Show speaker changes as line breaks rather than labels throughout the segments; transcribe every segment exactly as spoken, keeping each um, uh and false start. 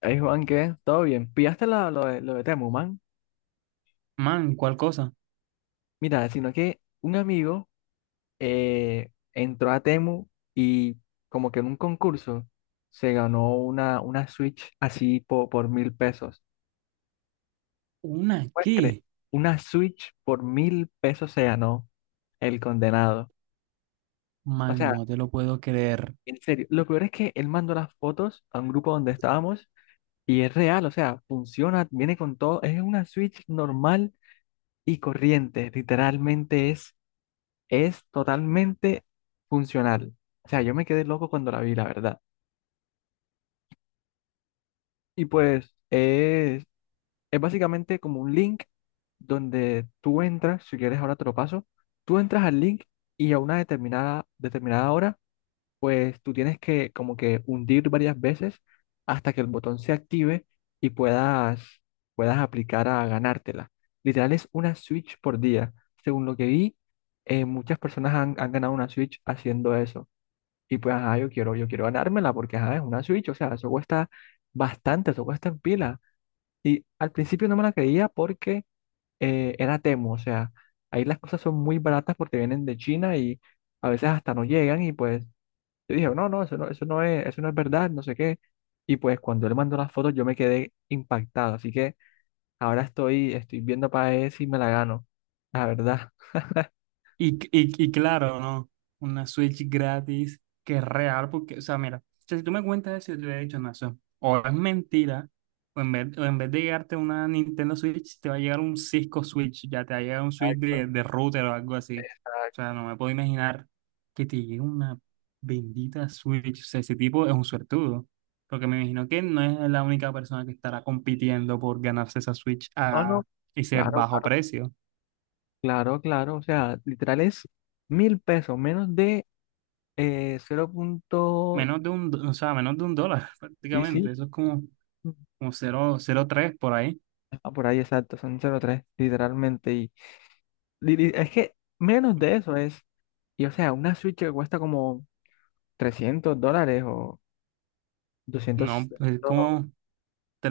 Ay Juan, ¿qué? ¿Todo bien? ¿Pillaste la- lo, de, lo de Temu, man?
Man, ¿cuál cosa?
Mira, sino que un amigo eh, entró a Temu y como que en un concurso se ganó una, una Switch así po- por mil pesos.
¿Una
¿Puedes creer?
qué?
Una Switch por mil pesos se ganó el condenado. O
Man,
sea,
no te lo puedo creer.
en serio, lo peor es que él mandó las fotos a un grupo donde estábamos y es real, o sea, funciona, viene con todo, es una Switch normal y corriente, literalmente es es totalmente funcional. O sea, yo me quedé loco cuando la vi, la verdad. Y pues es, es básicamente como un link donde tú entras, si quieres ahora te lo paso, tú entras al link y a una determinada, determinada hora, pues tú tienes que como que hundir varias veces hasta que el botón se active y puedas, puedas aplicar a ganártela. Literal es una Switch por día. Según lo que vi, eh, muchas personas han han ganado una Switch haciendo eso. Y pues, ajá, yo quiero, yo quiero ganármela porque, ajá, es una Switch, o sea, eso cuesta bastante, eso cuesta en pila. Y al principio no me la creía porque eh, era Temu, o sea, ahí las cosas son muy baratas porque vienen de China y a veces hasta no llegan y pues yo dije, no, no, eso no, eso no es, eso no es verdad, no sé qué. Y pues cuando él mandó las fotos yo me quedé impactado, así que ahora estoy, estoy viendo para ver si me la gano, la verdad.
Y, y, y claro, ¿no? Una Switch gratis que es real, porque, o sea, mira, o sea, si tú me cuentas eso, yo te hubiera dicho, no, eso o es mentira, o en vez, o en vez de llegarte una Nintendo Switch, te va a llegar un Cisco Switch, ya te va a llegar un Switch
Exacto,
de, de router o algo así. O sea,
exacto.
no me puedo imaginar que te llegue una bendita Switch. O sea, ese tipo es un suertudo, porque me imagino que no es la única persona que estará compitiendo por ganarse esa Switch
No, no,
a ese
claro,
bajo
claro.
precio.
Claro, claro, o sea, literal es mil pesos, menos de eh, cero. punto-
Menos de un, do- o sea, menos de un dólar
Sí, sí,
prácticamente. Eso es como, como cero cero tres por ahí.
ah, por ahí exacto, son cero punto tres, literalmente. Y, li- li- es que menos de eso es, y o sea, una Switch que cuesta como trescientos dólares o doscientos
No, es como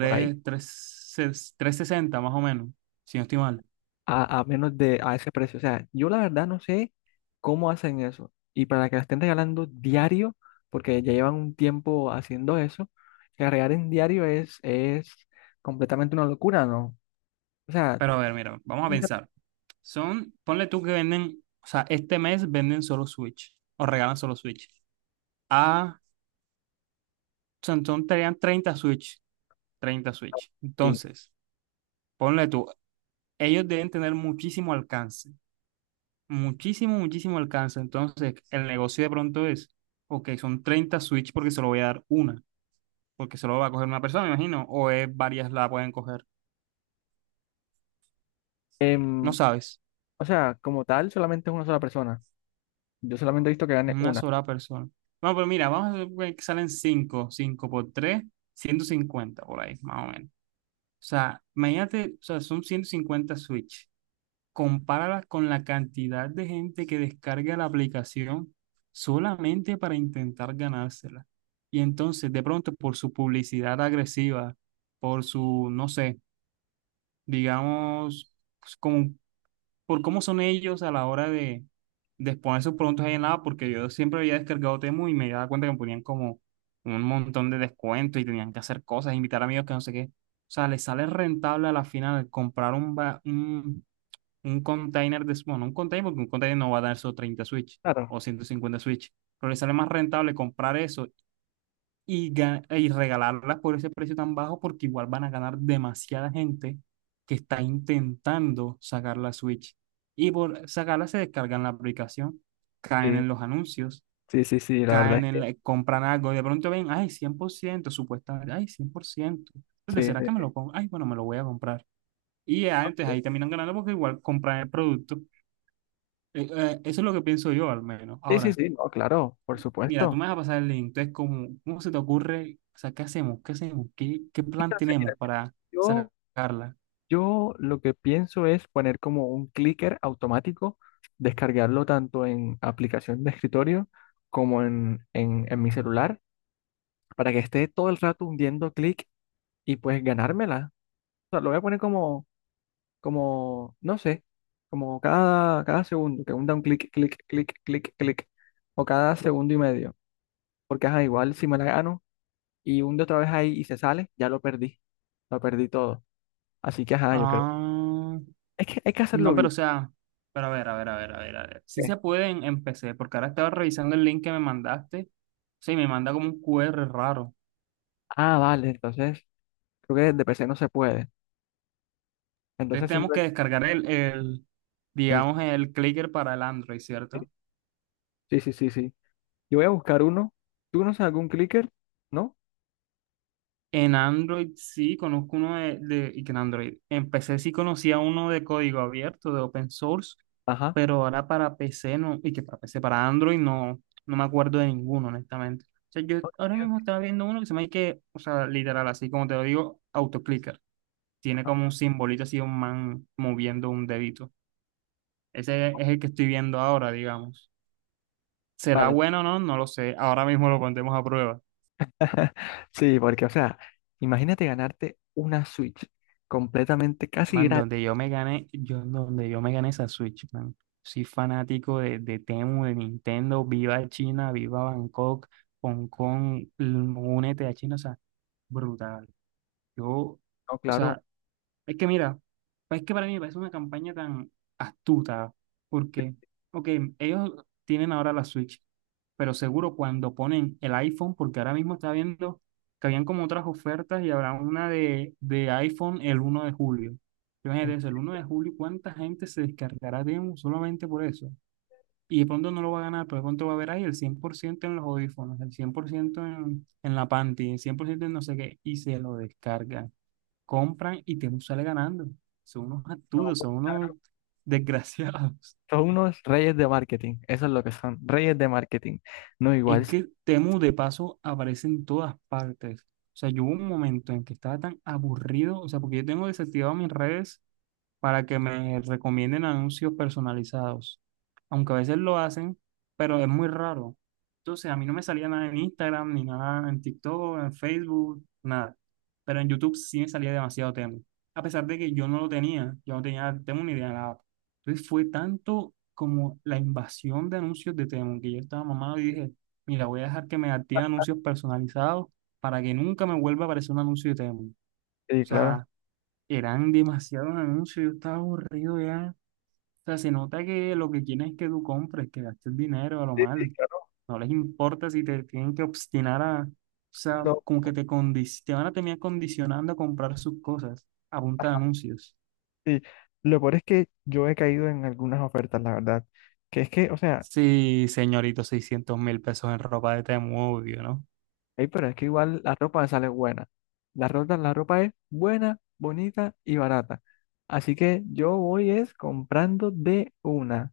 por
tres sesenta más o menos, si no estoy mal.
a, a menos de a ese precio. O sea, yo la verdad no sé cómo hacen eso. Y para que la estén regalando diario, porque ya llevan un tiempo haciendo eso, que la regalen diario es, es completamente una locura, ¿no? O sea,
Pero a ver, mira, vamos a
nunca-
pensar. Son, ponle tú que venden, o sea, este mes venden solo Switch o regalan solo Switch. Ah, son, son tenían treinta Switch, treinta Switch.
sí.
Entonces, ponle tú, ellos deben tener muchísimo alcance. Muchísimo, muchísimo alcance. Entonces, el negocio de pronto es, ok, son treinta Switch porque se lo voy a dar una, porque solo va a coger una persona, me imagino, o es varias la pueden coger. No
Em,
sabes,
o sea, como tal, solamente es una sola persona. Yo solamente he visto que gane
una
una.
sola persona. No, pero mira, vamos a ver que salen cinco cinco por tres ciento cincuenta por ahí, más o menos. O sea, imagínate, o sea, son ciento cincuenta Switch. Compáralas con la cantidad de gente que descarga la aplicación solamente para intentar ganársela. Y entonces, de pronto, por su publicidad agresiva, por su, no sé, digamos, pues, como- por cómo son ellos a la hora de, de exponer sus productos ahí en la app, porque yo siempre había descargado Temu y me daba cuenta que me ponían como un montón de descuentos y tenían que hacer cosas, invitar amigos que no sé qué. O sea, les sale rentable a la final comprar un, ba- un un container de, bueno, un container, porque un container no va a dar solo treinta Switch
Claro.
o ciento cincuenta Switch, pero le sale más rentable comprar eso y, y regalarlas por ese precio tan bajo porque igual van a ganar demasiada gente que está intentando sacar la Switch. Y por sacarla se descargan la aplicación, caen
Sí,
en los anuncios,
sí, sí, sí, la verdad
caen
es
en,
que
la- compran algo, y de pronto ven, ay, cien por ciento supuestamente, ay, cien por ciento. Entonces,
sí,
¿será que me
sí.
lo pongo? Ay, bueno, me lo voy a comprar. Y ya, entonces ahí terminan ganando porque igual compran el producto eh, eh, Eso es lo que pienso yo, al menos.
Sí, sí,
Ahora,
sí, no, claro, por
mira, tú
supuesto.
me vas a pasar el link. Entonces, ¿cómo, cómo se te ocurre? O sea, ¿qué hacemos? ¿Qué hacemos? ¿Qué, qué
Es que
plan
no sé, mira,
tenemos para
yo.
sacarla?
Yo lo que pienso es poner como un clicker automático, descargarlo tanto en aplicación de escritorio como en, en, en mi celular, para que esté todo el rato hundiendo clic y pues ganármela. O sea, lo voy a poner como, como, no sé, como cada, cada segundo, que hunda un clic, clic, clic, clic, clic, o cada segundo y medio. Porque ajá, igual si me la gano y hunde otra vez ahí y se sale, ya lo perdí, lo perdí todo. Así que ajá, yo creo,
Ah,
es que hay que hacerlo
no, pero
bien.
o sea, pero a ver, a ver, a ver, a ver, a ver. Sí se puede en, en, P C, porque ahora estaba revisando el link que me mandaste. Sí, me manda como un Q R raro.
Ah, vale, entonces creo que de P C no se puede.
Entonces,
Entonces
tenemos que
simplemente
descargar el, el
el...
digamos, el clicker para el Android, ¿cierto?
Sí, sí, sí, sí. Yo voy a buscar uno. ¿Tú no sabes algún clicker? ¿No?
En Android sí, conozco uno de, de- y que en Android. En P C sí conocía uno de código abierto, de open source,
Ajá.
pero ahora para P C no, y que para P C, para Android no, no me acuerdo de ninguno, honestamente. O sea, yo
Ok,
ahora
ok,
mismo estaba viendo uno que se me hay que, o sea, literal, así como te lo digo, autoclicker. Tiene
ajá.
como un simbolito así, un man moviendo un dedito. Ese es el que estoy viendo ahora, digamos. ¿Será
Vale.
bueno o no? No lo sé. Ahora mismo lo pondremos a prueba.
Sí, porque, o sea, imagínate ganarte una Switch completamente casi
Man,
gratis.
donde yo me gané, yo donde yo me gané esa Switch, man. Soy fanático de, de Temu, de Nintendo, viva China, viva Bangkok, Hong Kong, l- únete a China, o sea, brutal. Yo,
No,
o
claro.
sea, es que mira, pues es que para mí me parece una campaña tan astuta, porque, ok, ellos tienen ahora la Switch, pero seguro cuando ponen el iPhone, porque ahora mismo estaba viendo que habían como otras ofertas y habrá una de, de iPhone el uno de julio.
eh,
Imagínate eso, el uno de julio, ¿cuánta gente se descargará Demo solamente por eso? Y de pronto no lo va a ganar, pero de pronto va a haber ahí el cien por ciento en los audífonos, el cien por ciento en, en la panty, el cien por ciento en no sé qué, y se lo descarga compran y Temu sale ganando. Son unos
No,
absurdos,
pues,
son unos
claro.
desgraciados.
Son unos reyes de marketing. Eso es lo que son. Reyes de marketing. No, igual.
Es que Temu de paso aparece en todas partes. O sea, yo hubo un momento en que estaba tan aburrido, o sea, porque yo tengo desactivado mis redes para que me recomienden anuncios personalizados. Aunque a veces lo hacen, pero es muy raro. Entonces, a mí no me salía nada en Instagram, ni nada en TikTok, en Facebook, nada. Pero en YouTube sí me salía demasiado Temu. A pesar de que yo no lo tenía, yo no tenía Temu ni idea de nada. Entonces, fue tanto como la invasión de anuncios de Temu que yo estaba mamado y dije, mira, voy a dejar que me active anuncios personalizados para que nunca me vuelva a aparecer un anuncio de Temu. O
Sí, claro.
sea, eran demasiados anuncios, yo estaba aburrido ya. O sea, se nota que lo que quieren es que tú compres, que gastes dinero a lo
Sí, sí,
mal.
claro.
No les importa si te tienen que obstinar a, o sea,
Lo-
como que te, condi- te van a terminar condicionando a comprar sus cosas a punta de anuncios.
Sí, lo peor es que yo he caído en algunas ofertas, la verdad. Que es que, o sea,
Sí, señorito, seiscientos mil pesos en ropa de Temu, obvio, ¿no?
ey, pero es que igual la ropa sale buena. La ropa, la ropa es buena, bonita y barata. Así que yo voy es comprando de una.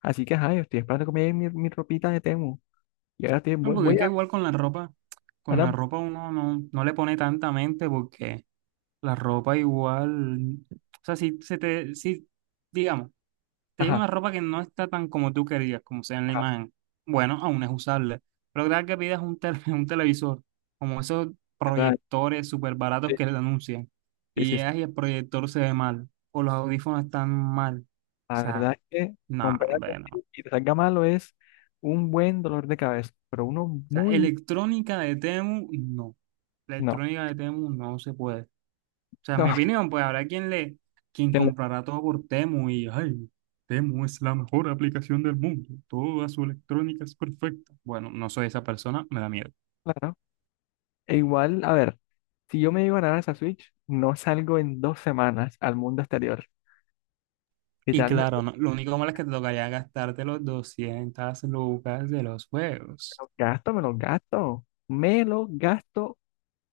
Así que, ajá, yo estoy esperando que me llegue mi, mi ropita de Temu. Y ahora estoy,
No,
voy,
porque es
voy
que
a,
igual con la ropa, con la
ahora,
ropa uno no, no le pone tanta mente porque la ropa igual, o sea, si se te, si, digamos, te llega una
ajá,
ropa que no está tan como tú querías, como sea en la
ajá,
imagen. Bueno, aún es usable. Pero cada que pidas un, tele- un televisor, como esos
¿verdad?
proyectores súper baratos
Sí,
que le anuncian,
sí,
y
sí, sí.
llegas y el proyector se ve mal, o los audífonos están mal. O
La verdad
sea,
es que
no,
comprar algo
hombre, no. O
así y te salga malo es un buen dolor de cabeza, pero uno
sea,
muy, no,
electrónica de Temu, no. La electrónica de Temu no se puede. O sea, en mi
no,
opinión, pues habrá quien le, quien
que le-
comprará todo por Temu y, ay, Temu es la mejor aplicación del mundo, toda su electrónica es perfecta. Bueno, no soy esa persona, me da miedo.
claro. E igual, a ver. Si yo me llego a ganar esa Switch, no salgo en dos semanas al mundo exterior. Y
Y
tal, me me
claro, no- lo único malo es que te tocaría gastarte los doscientas lucas de los juegos.
lo gasto, me lo gasto. Me lo gasto.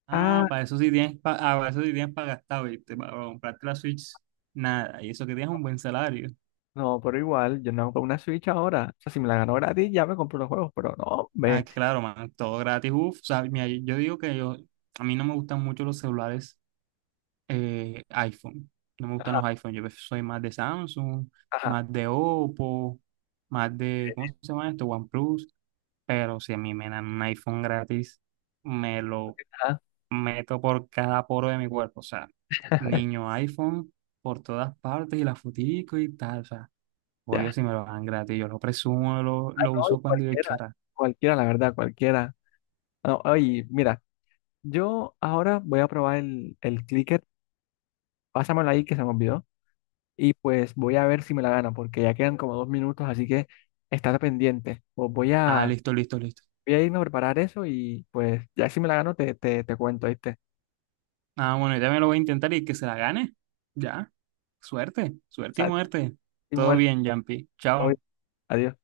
Ah,
Ah,
para eso sí tienes, pa- ah, para eso sí tienes para gastar, ¿viste? Para comprarte la Switch, nada, y eso que tienes un buen salario.
no, pero igual, yo no compro una Switch ahora. O sea, si me la gano gratis, ya me compro los juegos, pero no,
Ah,
me.
claro, man, todo gratis, uff, o sea, mira, yo digo que yo, a mí no me gustan mucho los celulares eh, iPhone. No me gustan
Ajá,
los iPhone. Yo soy más de Samsung,
ajá,
más de Oppo, más de, ¿cómo se llama esto? OnePlus. Pero si a mí me dan un iPhone gratis, me lo
ajá.
meto por cada poro de mi cuerpo. O sea, niño iPhone por todas partes y la fotico y tal. O sea, obvio
Ya.
si me lo dan gratis. Yo lo presumo, lo,
Ah,
lo
no, y
uso cuando yo
cualquiera.
quiera.
Cualquiera, la verdad, cualquiera. No, oye, mira, yo ahora voy a probar el, el clicker. Pásamelo ahí que se me olvidó. Y pues voy a ver si me la gano, porque ya quedan como dos minutos, así que estate pendiente. Pues voy
Ah,
a.
listo, listo, listo.
Voy a irme a preparar eso y pues ya si me la gano te, te, te cuento, ¿viste?
Ah, bueno, ya me lo voy a intentar y que se la gane. Ya. Suerte,
O
suerte y
sea,
muerte.
estoy
Todo
muerto
bien, Jampi.
hoy.
Chao.
Adiós.